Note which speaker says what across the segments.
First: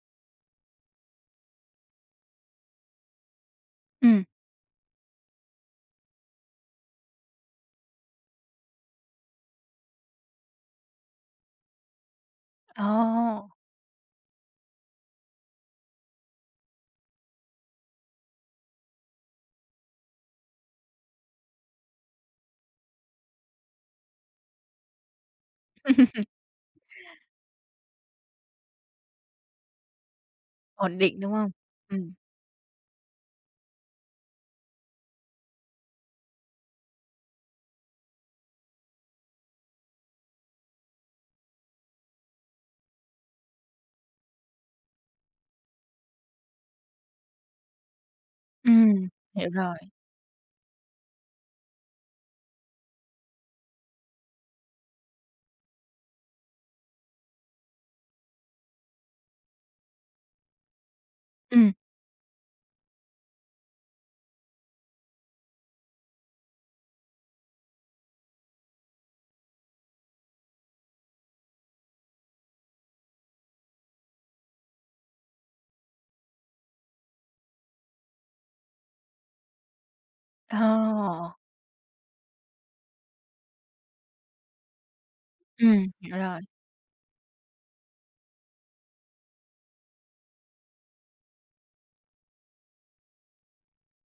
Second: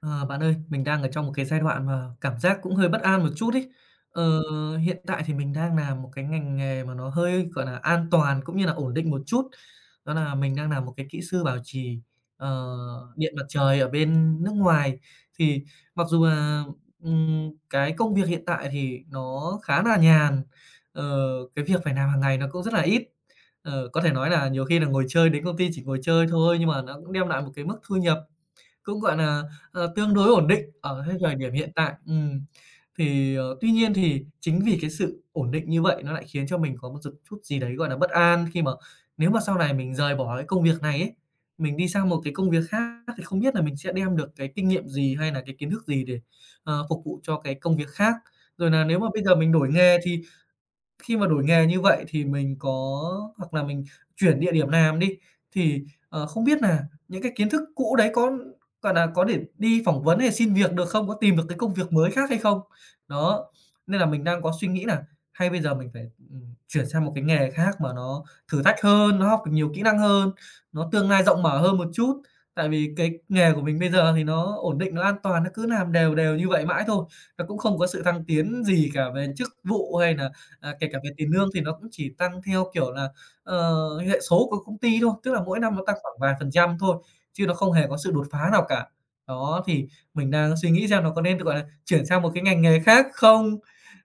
Speaker 1: Ờ, Bạn ơi, mình đang ở trong một cái giai đoạn mà cảm giác cũng hơi bất an một chút ấy. Ờ,
Speaker 2: Ừm,
Speaker 1: Hiện tại thì mình đang làm một cái ngành nghề mà nó hơi, gọi là, an toàn cũng như là ổn định một chút, đó là mình đang làm một cái kỹ sư bảo trì, ờ, điện mặt
Speaker 2: ồ,
Speaker 1: trời ở bên nước ngoài. Thì mặc dù là, cái công việc hiện tại thì nó khá là nhàn, ờ, cái việc phải làm hàng ngày nó cũng rất là ít, có thể nói là nhiều khi là ngồi chơi đến công ty chỉ ngồi chơi thôi, nhưng mà nó cũng đem lại một cái mức thu nhập cũng, gọi là, tương đối ổn định
Speaker 2: ổn
Speaker 1: ở cái
Speaker 2: định, đúng
Speaker 1: thời
Speaker 2: không?
Speaker 1: điểm hiện tại.
Speaker 2: Ừm,
Speaker 1: Thì, tuy nhiên thì chính vì cái sự ổn định như vậy nó lại khiến cho mình có một giật chút gì đấy, gọi là, bất an khi mà nếu mà sau này mình rời bỏ cái công việc này ấy, mình đi sang một cái công việc khác thì không biết là mình sẽ đem được cái kinh nghiệm gì hay là cái kiến thức gì để, phục vụ cho cái công việc khác. Rồi nà
Speaker 2: ừm,
Speaker 1: nếu mà bây giờ
Speaker 2: hiểu
Speaker 1: mình đổi
Speaker 2: rồi.
Speaker 1: nghề thì khi mà đổi nghề như vậy thì mình có hoặc là mình chuyển địa điểm làm đi, thì, không biết nà những cái kiến thức cũ đấy có, gọi nà, có để đi phỏng vấn hay xin việc được không? Có tìm được cái
Speaker 2: Ừm,
Speaker 1: công việc mới khác hay không? Đó, nên là mình đang có suy nghĩ nà hay bây giờ mình phải, ừm, chuyển sang một cái nghề khác mà nó thử thách hơn, nó học được nhiều kỹ năng hơn, nó tương lai rộng mở hơn một chút. Tại vì cái nghề của mình bây giờ thì nó ổn định, nó an toàn, nó cứ làm đều đều như vậy mãi thôi, nó cũng không có sự thăng tiến gì cả về chức vụ hay nà. À, kể cả về
Speaker 2: ồ,
Speaker 1: tiền lương thì nó cũng chỉ tăng theo, kiểu là, ờ, hệ số của công ty thôi, tức là mỗi năm nó tăng khoảng
Speaker 2: hiểu
Speaker 1: vài
Speaker 2: rồi.
Speaker 1: phần trăm thôi, chứ nó không hề có sự đột phá nào cả. Đó, thì mình đang suy nghĩ xem nó có nên, gọi là, chuyển sang một cái ngành nghề khác không?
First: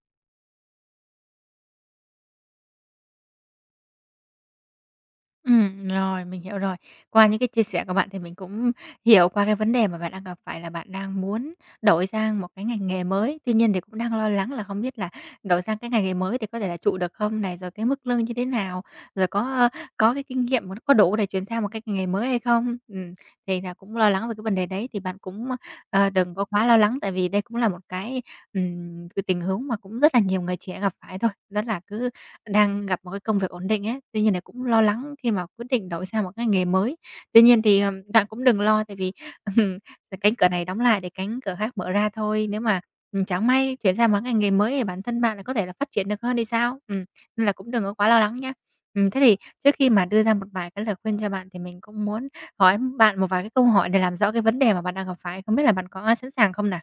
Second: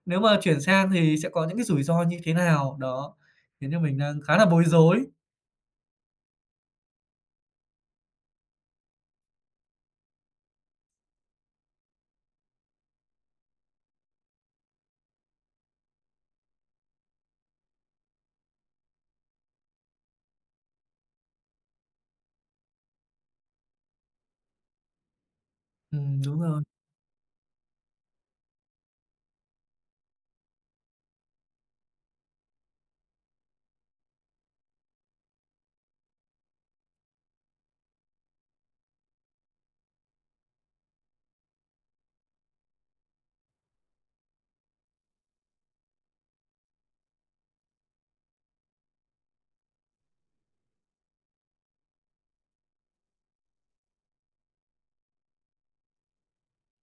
Speaker 1: Nếu mà chuyển sang thì sẽ có những cái rủi ro như thế nào? Đó, khiến cho mình đang khá là bối rối.
Speaker 2: Rồi, mình hiểu rồi. Qua những cái chia sẻ của bạn thì mình cũng hiểu qua cái vấn đề mà bạn đang gặp phải là bạn đang muốn đổi sang một cái ngành nghề mới. Tuy nhiên thì cũng đang lo lắng là không biết là đổi sang cái ngành nghề mới thì có thể là trụ được không này, rồi cái mức lương như thế nào, rồi có cái kinh nghiệm nó có đủ để chuyển sang một cái ngành nghề mới hay không? Thì là cũng lo lắng về cái vấn đề đấy thì bạn cũng, đừng
Speaker 1: Đúng
Speaker 2: có
Speaker 1: rồi.
Speaker 2: quá lo lắng tại vì đây cũng là một cái tình huống mà cũng rất là nhiều người trẻ gặp phải thôi. Đó là cứ đang gặp một cái công việc ổn định ấy, tuy nhiên là cũng lo lắng khi mà quyết định đổi sang một cái nghề mới. Tuy nhiên thì, bạn cũng đừng lo tại vì, cánh cửa này đóng lại để cánh cửa khác mở ra thôi. Nếu mà, chẳng may chuyển sang một cái nghề mới thì bản thân bạn lại có thể là phát triển được hơn thì sao? Nên là cũng đừng có quá lo lắng nhé. Thế thì trước khi mà đưa ra một vài cái lời khuyên cho bạn thì mình cũng muốn hỏi bạn một vài cái câu hỏi để làm rõ cái vấn đề mà bạn đang gặp phải, không biết là bạn có sẵn sàng không nè?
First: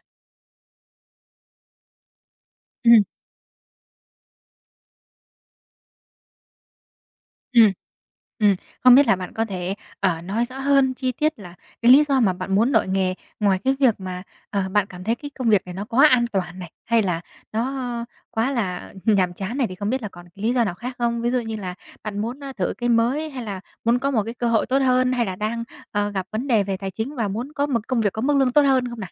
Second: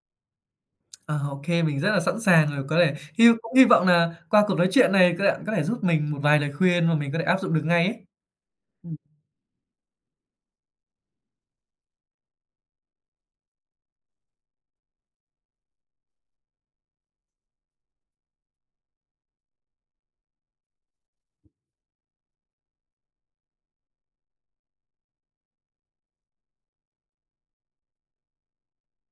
Speaker 1: Ờ, ô kê, mình rất là sẵn sàng rồi, có thể hy vọng nà qua cuộc nói chuyện này, các bạn có thể giúp mình một vài lời khuyên mà mình có thể áp dụng được
Speaker 2: Ừm.
Speaker 1: ngay ấy.
Speaker 2: Ừm, không biết là bạn có thể, nói rõ hơn chi tiết là cái lý do mà bạn muốn đổi nghề, ngoài cái việc mà, bạn cảm thấy cái công việc này nó quá an toàn này, hay là nó quá là nhàm chán này, thì không biết là còn cái lý do nào khác không? Ví dụ như là bạn muốn, thử cái mới, hay là muốn có một cái cơ hội tốt hơn, hay là đang, gặp vấn đề về tài chính và muốn có một công việc có mức lương tốt hơn không nè?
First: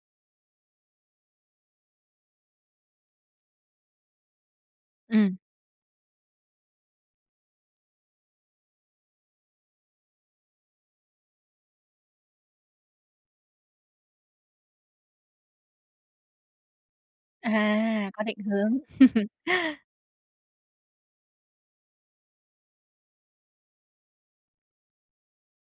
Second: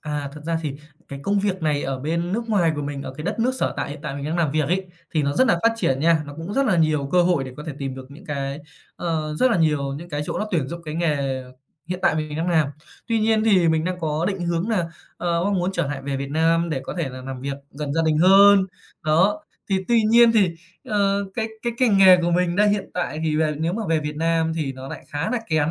Speaker 1: À, thật ra thì cái công việc này ở bên nước ngoài của mình, ở cái đất nước sở tại hiện tại mình đang làm việc ấy, thì nó
Speaker 2: Ừm.
Speaker 1: rất là phát triển nha. Nó cũng rất là nhiều cơ hội để có thể tìm được những cái, rất là nhiều những cái chỗ nó tuyển dụng cái nghề hiện tại mình đang làm. Tuy nhiên thì mình đang có định hướng là, mong muốn trở lại về Việt Nam để có thể là làm việc gần gia
Speaker 2: À,
Speaker 1: đình
Speaker 2: có định
Speaker 1: hơn.
Speaker 2: hướng.
Speaker 1: Đó, thì tuy nhiên thì, cái ngành nghề của mình đây hiện tại thì nếu mà về Việt Nam thì nó lại khá là kén,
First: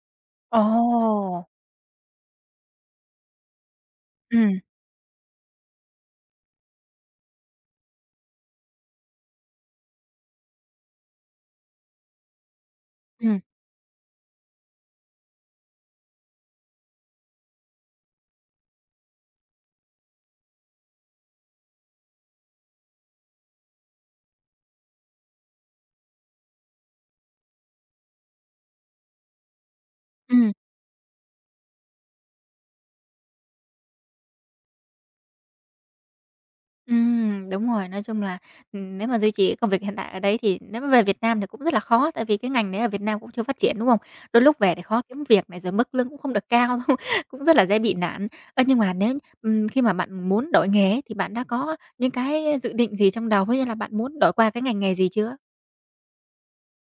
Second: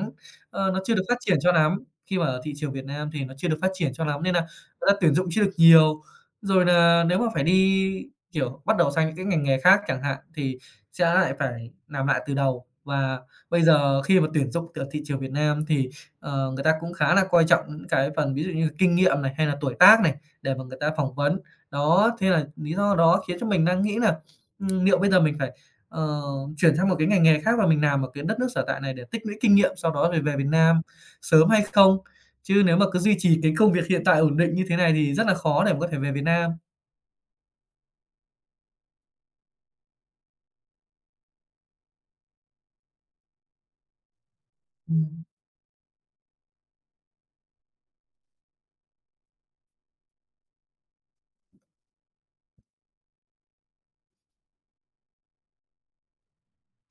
Speaker 1: nó chưa được phát triển
Speaker 2: Ồ!
Speaker 1: cho lắm khi mà ở thị trường Việt Nam thì nó chưa được phát triển cho lắm nên là
Speaker 2: Ừm,
Speaker 1: người ta tuyển dụng chưa được nhiều. Rồi nà nếu mà phải đi, kiểu, bắt đầu sang những cái ngành nghề khác chẳng hạn thì sẽ lại phải làm lại từ đầu. Và
Speaker 2: ừm,
Speaker 1: bây giờ khi mà tuyển dụng từ thị trường Việt Nam thì, người ta cũng khá là coi trọng những cái phần ví dụ như là kinh nghiệm này, hay là tuổi tác này, để mà người ta phỏng vấn. Đó, thế là lý do đó khiến cho mình đang nghĩ là liệu bây giờ mình phải, ờ, chuyển sang một cái ngành nghề khác và mình làm ở cái đất nước sở tại này để tích lũy kinh nghiệm, sau đó rồi về Việt
Speaker 2: ừm.
Speaker 1: Nam sớm hay không. Chứ nếu mà cứ duy trì cái công việc hiện tại ổn định như thế này thì rất là khó để mà có thể về Việt Nam.
Speaker 2: Đúng rồi. Nói chung là, nếu mà duy trì cái công việc hiện tại ở đấy thì nếu mà về Việt Nam thì cũng rất là khó, tại vì cái ngành đấy ở Việt Nam cũng chưa phát triển, đúng không? Đôi lúc về thì khó
Speaker 1: Ừm.
Speaker 2: kiếm việc này, rồi mức lương cũng không được cao, cũng rất là dễ bị nản. Ơ, nhưng mà nếu, khi mà bạn muốn đổi nghề ấy thì bạn đã có những cái dự định gì trong đầu, ví dụ là bạn muốn đổi qua cái ngành nghề gì chưa?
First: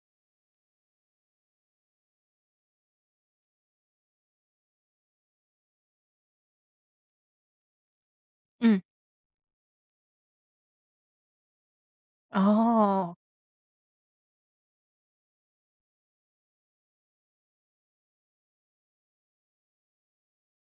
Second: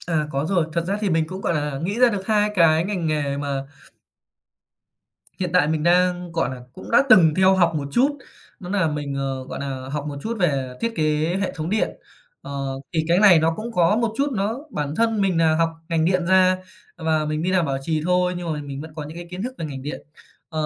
Speaker 1: À, có rồi, thật ra thì mình cũng, gọi là, nghĩ ra được 2 cái ngành nghề mà hiện tại mình đang, gọi là, cũng đã từng theo học một chút, đó
Speaker 2: Ừm.
Speaker 1: nà mình, gọi nà, học một chút về thiết kế hệ thống điện. Thì
Speaker 2: Ồ!
Speaker 1: cái này nó cũng có một chút nó bản thân mình nà học ngành điện ra và mình đi làm bảo trì thôi, nhưng mà mình vẫn có những cái kiến thức về ngành điện. Ờ,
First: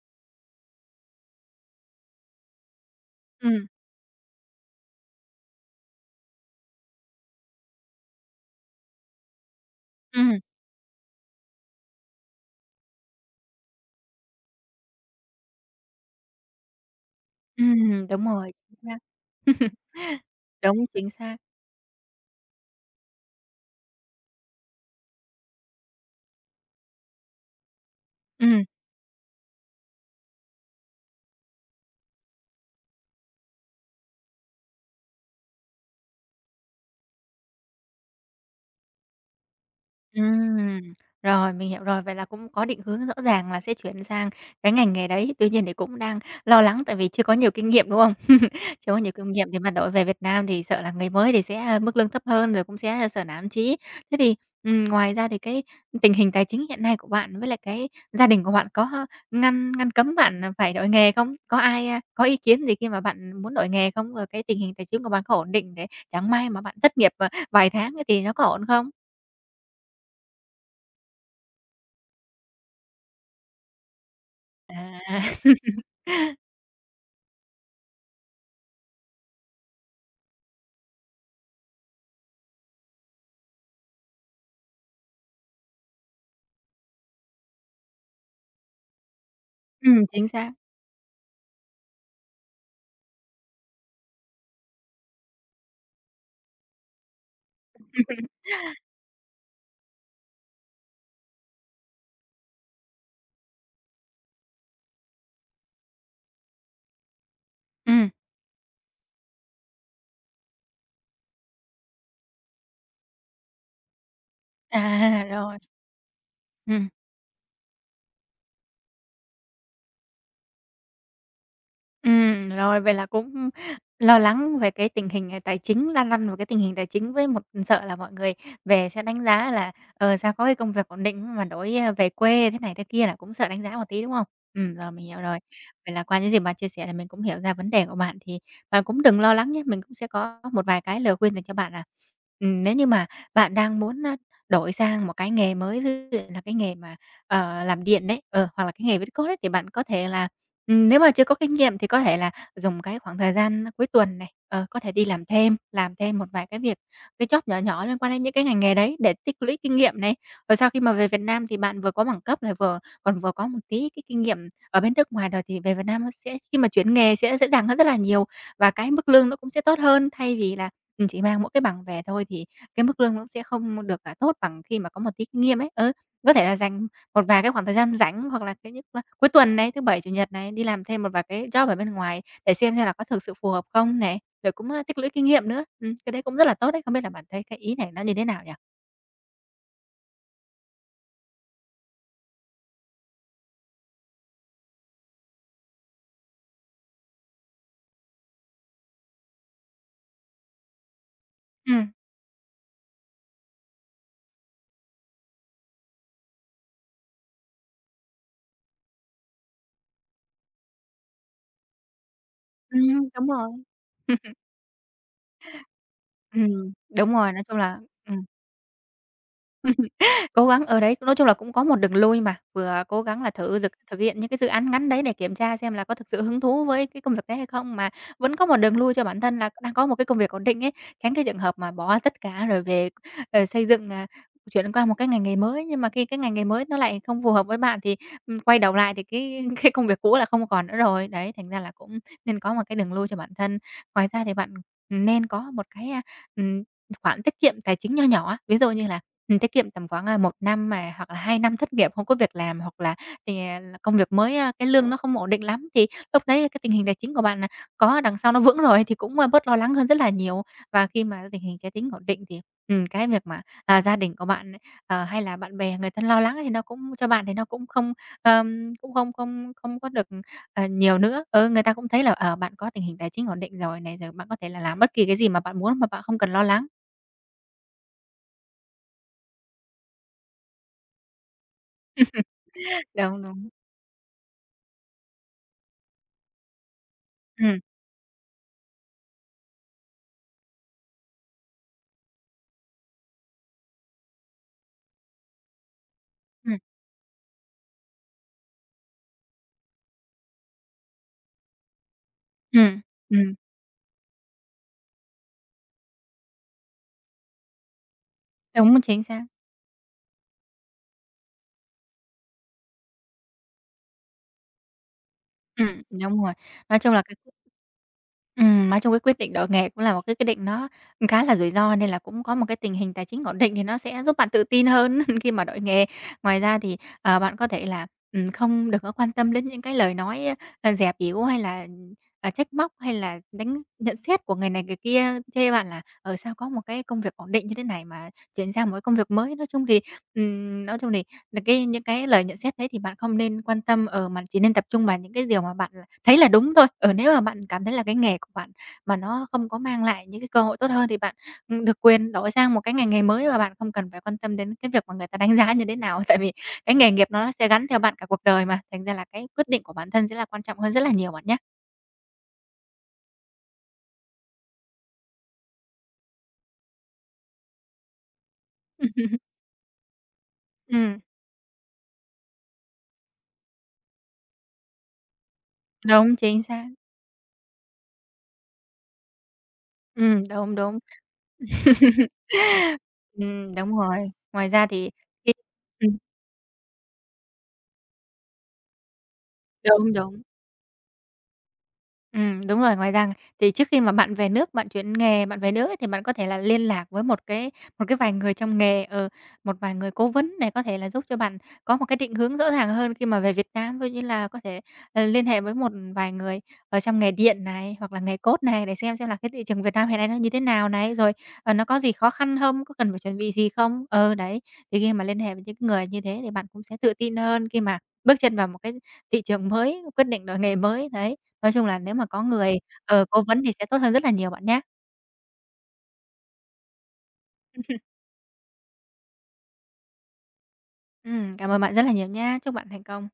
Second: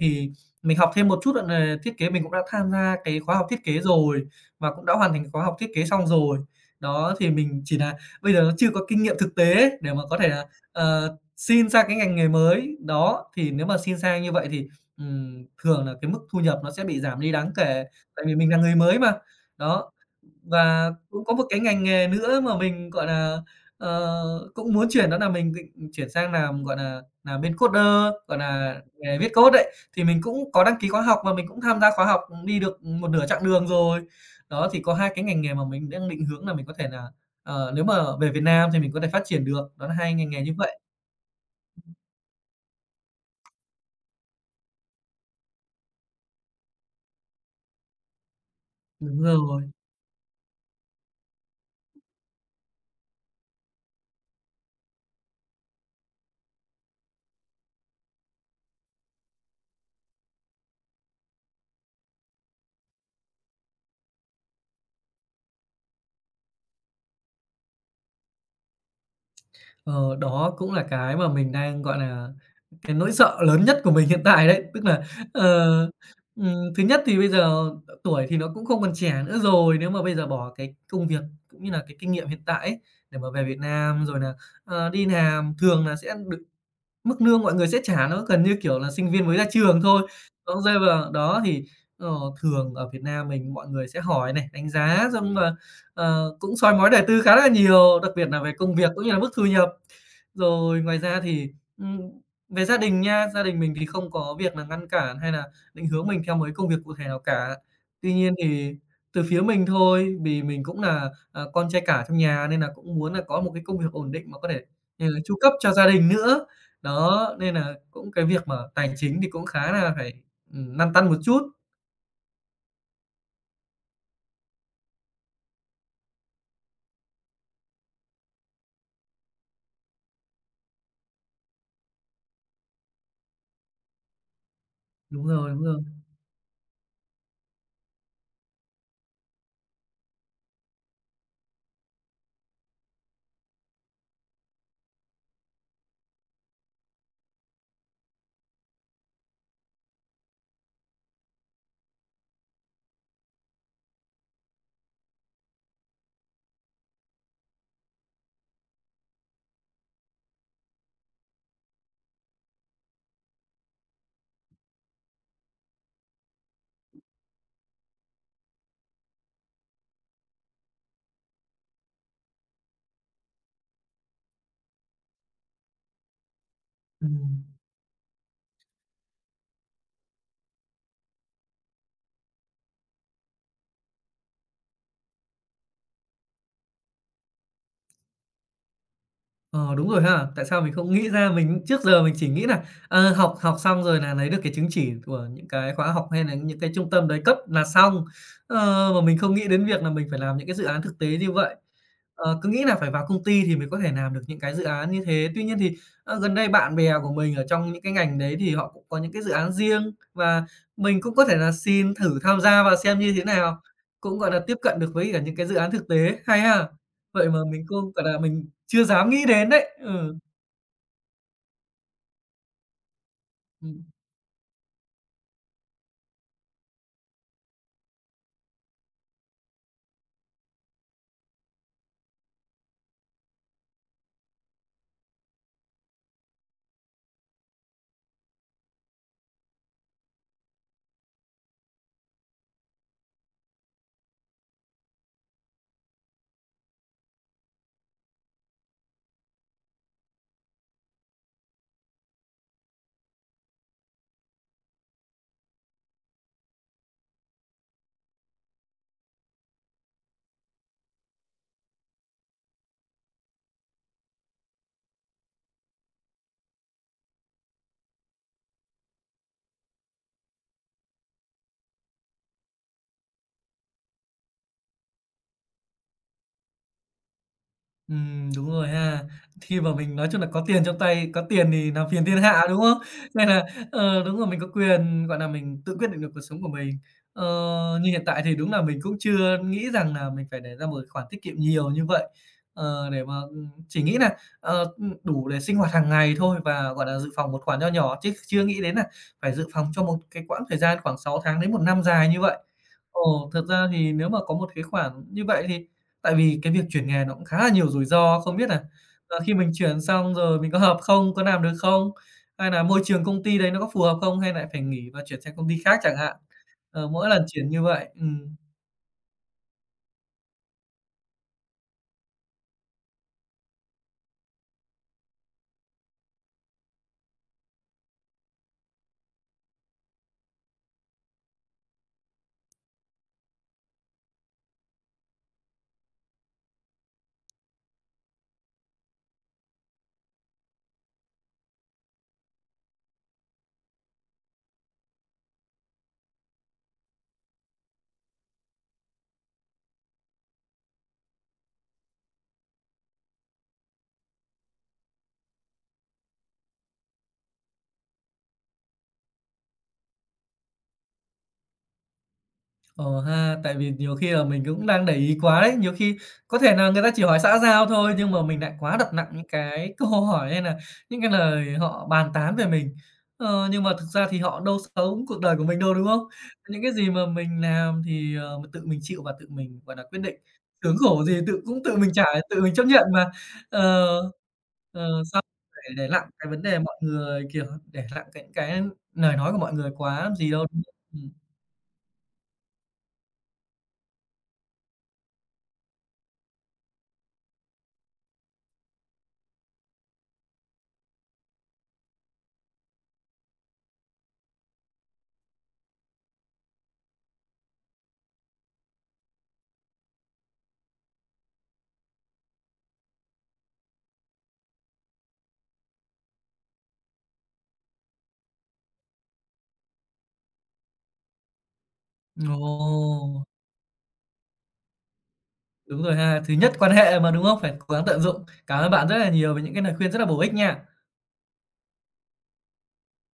Speaker 1: thì mình học thêm một chút, gọi nà, thiết kế, mình cũng đã tham gia cái khóa học thiết
Speaker 2: Ừm,
Speaker 1: kế rồi và cũng đã hoàn thành khóa học thiết kế xong rồi. Đó, thì mình chỉ nà bây giờ nó chưa có kinh nghiệm thực tế để mà có thể
Speaker 2: ừm,
Speaker 1: là, ờ, xin sang cái ngành nghề mới, đó, thì nếu mà xin sang như vậy thì, thường là cái mức thu nhập nó sẽ bị giảm đi đáng kể,
Speaker 2: đúng
Speaker 1: tại vì mình
Speaker 2: rồi,
Speaker 1: là người
Speaker 2: chính xác.
Speaker 1: mới mà. Đó,
Speaker 2: Đúng,
Speaker 1: và
Speaker 2: chính
Speaker 1: cũng có
Speaker 2: xác.
Speaker 1: một cái ngành nghề nữa mà mình, gọi là, ờ, cũng muốn chuyển đó là mình định chuyển sang làm, gọi là, làm bên coder, gọi
Speaker 2: Ừm.
Speaker 1: là, nghề viết code ấy, thì mình cũng có đăng ký khóa học và mình cũng tham gia khóa học, đi được một nửa chặng đường rồi. Đó, thì có hai cái ngành nghề mà mình đang định hướng là mình có thể là, nếu mà về Việt Nam thì mình có thể phát triển được, đó là hai ngành nghề như.
Speaker 2: Ừm, rồi, mình hiểu rồi. Vậy là cũng có định hướng rõ ràng là sẽ chuyển sang cái ngành nghề đấy. Tuy nhiên thì cũng đang lo lắng tại vì chưa có nhiều kinh nghiệm, đúng không? Chưa có nhiều
Speaker 1: Đúng
Speaker 2: kinh nghiệm thì
Speaker 1: rồi.
Speaker 2: mà đổi về Việt Nam thì sợ là người mới thì sẽ, mức lương thấp hơn, rồi cũng sẽ sợ nản chí. Thế thì, ngoài ra thì cái tình hình tài chính hiện nay của bạn với lại cái gia đình của bạn có ngăn ngăn cấm bạn, phải đổi nghề không? Có ai, có ý kiến gì khi mà bạn muốn đổi nghề không? Rồi cái tình hình tài chính của bạn có ổn định để chẳng may mà bạn thất nghiệp, vài tháng ấy thì nó có ổn không?
Speaker 1: Ờ, Đó cũng là cái mà mình đang, gọi là, cái nỗi sợ lớn nhất của mình hiện tại đấy. Tức
Speaker 2: À.
Speaker 1: là, ờ, thứ nhất thì bây giờ tuổi thì nó cũng không còn trẻ nữa rồi, nếu mà bây giờ bỏ cái công việc cũng như là cái kinh nghiệm hiện tại ấy, để mà về Việt Nam rồi là đi làm thường là sẽ được mức lương mọi người sẽ trả nó gần như, kiểu là, sinh viên mới ra trường thôi.
Speaker 2: Chính xác.
Speaker 1: Đó, rơi vào đó thì, ờ, thường ở Việt Nam mình mọi người sẽ hỏi này, đánh giá, xong là, cũng soi mói đời tư khá là nhiều, đặc biệt là về công việc cũng như là mức thu nhập. Rồi ngoài ra thì, ừm, về gia đình nha, gia đình mình thì không có việc là ngăn cản hay là định hướng mình theo mấy công việc cụ thể nào cả.
Speaker 2: Ừm,
Speaker 1: Tuy nhiên thì từ phía mình thôi, vì mình cũng là, con trai cả trong nhà nên là cũng muốn là có một cái công việc ổn định mà có thể,
Speaker 2: à,
Speaker 1: chu cấp
Speaker 2: rồi,
Speaker 1: cho gia đình nữa.
Speaker 2: ừm.
Speaker 1: Đó, nên là cũng cái việc mà tài chính thì cũng khá là phải, lăn tăn một chút.
Speaker 2: Rồi, vậy là cũng lo lắng về cái tình hình, tài chính, lăn lăn vào cái tình hình tài chính với một sợ là mọi người về sẽ đánh giá là, "Sao có cái công việc ổn định mà đổi, về quê thế này thế kia" là cũng sợ đánh giá một tí, đúng không? Ừ, rồi mình hiểu
Speaker 1: Đúng
Speaker 2: rồi.
Speaker 1: rồi, đúng rồi.
Speaker 2: Vậy là qua những gì bạn chia sẻ là mình cũng hiểu ra vấn đề của bạn, thì bạn cũng đừng lo lắng nhé, mình cũng sẽ có một vài cái lời khuyên dành cho bạn à. Nếu như mà bạn đang muốn, đổi sang một cái nghề mới, ví dụ là cái nghề mà, làm điện đấy, hoặc là cái nghề viết code ấy, thì bạn có thể là nếu mà chưa có kinh nghiệm thì có thể là dùng cái khoảng thời gian cuối tuần này, có thể đi làm thêm một vài cái việc, cái job nhỏ nhỏ liên quan đến những cái ngành nghề đấy để tích lũy kinh nghiệm này. Rồi sau khi mà về Việt Nam thì bạn vừa có bằng cấp này, vừa còn vừa có một tí cái kinh nghiệm ở bên nước ngoài rồi thì về Việt Nam nó sẽ khi mà chuyển nghề sẽ dễ dàng hơn rất là nhiều và cái mức lương nó cũng sẽ tốt hơn. Thay vì là, chỉ mang mỗi cái bằng về thôi thì cái mức lương nó cũng sẽ không được, tốt bằng khi mà có một tí kinh nghiệm ấy. Ừ, có thể là dành một vài
Speaker 1: Ừm.
Speaker 2: cái khoảng thời gian rảnh hoặc là cái những là cuối tuần này, thứ Bảy, Chủ nhật này, đi làm thêm một vài cái job ở bên ngoài để xem là có thực sự phù hợp không này, rồi cũng, tích lũy kinh nghiệm nữa. Cái đấy cũng rất là tốt đấy. Không biết là bạn thấy cái ý này nó như thế nào nhỉ?
Speaker 1: Ờ, đúng rồi ha. Tại sao mình không nghĩ ra, mình trước giờ mình chỉ nghĩ là học học xong rồi là lấy được cái chứng chỉ của những cái khóa học hay là những cái trung tâm đấy cấp là xong. Mà mình không nghĩ đến việc là mình phải làm những cái dự án thực tế như vậy.
Speaker 2: Ừm,
Speaker 1: Cứ nghĩ là phải vào công ty thì mới có thể làm được những cái dự án như thế. Tuy nhiên thì, gần đây bạn bè của mình ở trong những cái ngành đấy thì họ cũng có những cái dự án riêng và mình cũng có thể là xin thử tham gia và xem như thế
Speaker 2: đúng rồi.
Speaker 1: nào, cũng, gọi là, tiếp cận được với cả những cái dự án thực tế. Hay ha!
Speaker 2: Đúng
Speaker 1: Vậy
Speaker 2: rồi,
Speaker 1: mà
Speaker 2: nói chung
Speaker 1: mình
Speaker 2: là
Speaker 1: không, gọi là,
Speaker 2: ừm.
Speaker 1: mình chưa dám nghĩ đến đấy. Ừ,
Speaker 2: Cố gắng ở đấy, nói chung là cũng có một đường lui mà, vừa cố gắng là thử
Speaker 1: ừ.
Speaker 2: thực hiện những cái dự án ngắn đấy để kiểm tra xem là có thực sự hứng thú với cái công việc đấy hay không, mà vẫn có một đường lui cho bản thân là đang có một cái công việc ổn định ấy, tránh cái trường hợp mà bỏ tất cả rồi về, xây dựng, chuyển qua một cái ngành nghề mới. Nhưng mà khi cái ngành nghề mới nó lại không phù hợp với bạn thì, quay đầu lại thì cái cái công việc cũ là không còn nữa rồi. Đấy, thành ra là cũng nên có một cái đường lui cho bản thân. Ngoài ra thì bạn, nên có một cái, ừm khoản tiết kiệm tài chính nho nhỏ á. Ví dụ như là, mình tiết kiệm tầm khoảng, một năm mà hoặc là 2 năm thất nghiệp không có việc làm, hoặc là thì, là công việc mới, cái lương nó không ổn định lắm, thì lúc đấy cái tình hình tài chính của bạn là có đằng sau nó vững rồi thì cũng, bớt lo lắng hơn rất là nhiều. Và khi mà tình hình tài chính ổn định thì, cái việc mà, gia đình của bạn, hay là bạn bè người thân lo lắng thì nó cũng cho bạn thì nó cũng không không không có được, nhiều nữa. Ừ, người ta cũng thấy là, bạn có tình hình tài chính ổn định rồi này, rồi bạn có thể là làm bất kỳ cái gì mà bạn muốn mà bạn không cần lo lắng.
Speaker 1: Đúng rồi ha. Khi mà mình nói chung là có tiền trong tay, có tiền thì làm phiền thiên hạ, đúng không?
Speaker 2: Đúng,
Speaker 1: Nên là,
Speaker 2: đúng.
Speaker 1: đúng rồi, mình có quyền, gọi là, mình tự quyết định được cuộc sống của mình. Ờ,
Speaker 2: Ừm,
Speaker 1: Như hiện tại thì đúng là mình cũng chưa nghĩ rằng là mình phải để ra một khoản tiết kiệm nhiều như vậy, để mà, chỉ nghĩ là, đủ để sinh hoạt hàng ngày thôi
Speaker 2: ừm,
Speaker 1: và, gọi là, dự phòng một khoản nho nhỏ chứ chưa nghĩ đến là phải dự phòng cho một cái quãng thời gian khoảng 6 tháng đến 1 năm dài như vậy.
Speaker 2: ừm,
Speaker 1: Ồ,
Speaker 2: ừm,
Speaker 1: thật ra thì nếu mà có một cái khoản như vậy thì tại vì cái việc chuyển nghề nó cũng khá là nhiều rủi ro, không biết là
Speaker 2: đúng, chính xác.
Speaker 1: khi mình chuyển xong rồi mình có hợp không, có làm được không? Hay là môi trường công ty đấy nó có phù hợp không hay lại phải nghỉ và chuyển sang công ty khác chẳng hạn?
Speaker 2: Đúng rồi. Nói chung là
Speaker 1: Mỗi
Speaker 2: cái
Speaker 1: lần chuyển như vậy.
Speaker 2: nói chung cái quyết định đổi nghề cũng là một cái quyết định nó khá là rủi ro nên là cũng có một cái tình hình tài chính ổn định thì nó sẽ giúp bạn tự tin hơn khi mà đổi nghề. Ngoài ra thì, bạn có thể là, không được có quan tâm đến những cái lời nói, dè bỉu hay là, trách móc hay là đánh nhận xét của người này người kia chê bạn là ở sao có một cái công việc ổn định như thế này mà chuyển sang một cái công việc mới." Nói chung thì là cái những cái lời nhận xét đấy thì bạn không nên quan tâm, ở mà chỉ nên tập trung vào những cái điều mà bạn là thấy là đúng thôi. Ở nếu mà bạn cảm thấy là cái nghề của bạn mà nó không có mang lại những cái cơ hội tốt hơn thì bạn, được quyền đổi sang một cái ngành nghề mới và bạn không cần phải quan tâm đến cái việc mà người ta đánh giá như thế nào. Tại vì cái nghề nghiệp nó sẽ gắn theo bạn cả cuộc đời mà, thành ra là cái quyết định của bản thân sẽ là quan trọng hơn rất là nhiều bạn nhé.
Speaker 1: Ờ ha, tại vì nhiều khi là mình cũng đang để ý quá đấy, nhiều khi có thể là người ta chỉ hỏi xã giao thôi, nhưng mà mình lại quá đặt nặng những cái câu hỏi hay là
Speaker 2: Ừm,
Speaker 1: những cái lời họ bàn tán về mình. Nhưng mà thực ra thì họ đâu sống cuộc đời của mình đâu, đúng không?
Speaker 2: đúng, chính
Speaker 1: Những
Speaker 2: xác.
Speaker 1: cái gì mà mình làm thì, tự mình chịu và tự mình, gọi là, quyết định.
Speaker 2: Đúng,
Speaker 1: Sướng
Speaker 2: đúng.
Speaker 1: khổ gì tự mình trả, tự mình chấp nhận mà.
Speaker 2: Đúng
Speaker 1: Ờ,
Speaker 2: rồi. Ngoài ra thì
Speaker 1: Sao
Speaker 2: khi
Speaker 1: để
Speaker 2: ừm,
Speaker 1: nặng cái vấn đề mọi người, kiểu, để nặng cái lời nói của mọi người
Speaker 2: đúng,
Speaker 1: quá làm
Speaker 2: đúng.
Speaker 1: gì đâu. Ừm.
Speaker 2: Đúng rồi, ngoài ra thì trước khi mà bạn về nước, bạn chuyển nghề, bạn về nước ấy, thì bạn có thể là liên lạc với một cái vài người trong nghề, một vài người cố vấn này có thể là giúp cho bạn có một cái định hướng rõ ràng hơn khi mà về Việt Nam. Ví dụ như là có thể, liên hệ với một vài người ở trong nghề điện này, hoặc là nghề cốt này để xem là cái thị trường Việt Nam hiện nay nó như thế nào này, rồi, nó có gì khó khăn không, có cần phải chuẩn bị gì không? Ừ, đấy, thì khi mà liên hệ với những người như thế thì bạn cũng sẽ tự tin hơn khi mà bước chân vào một cái thị trường mới, quyết định đổi nghề mới, đấy. Nói chung là nếu mà có người, cố
Speaker 1: Ồ!
Speaker 2: vấn thì sẽ tốt hơn rất là nhiều bạn nhé.
Speaker 1: Đúng rồi ha. Thứ nhất, quan hệ mà, đúng không? Phải cố gắng tận dụng. Cảm ơn bạn rất là nhiều về những cái lời khuyên rất là bổ ích nha.
Speaker 2: Cảm ơn bạn rất là nhiều nha. Chúc bạn thành công.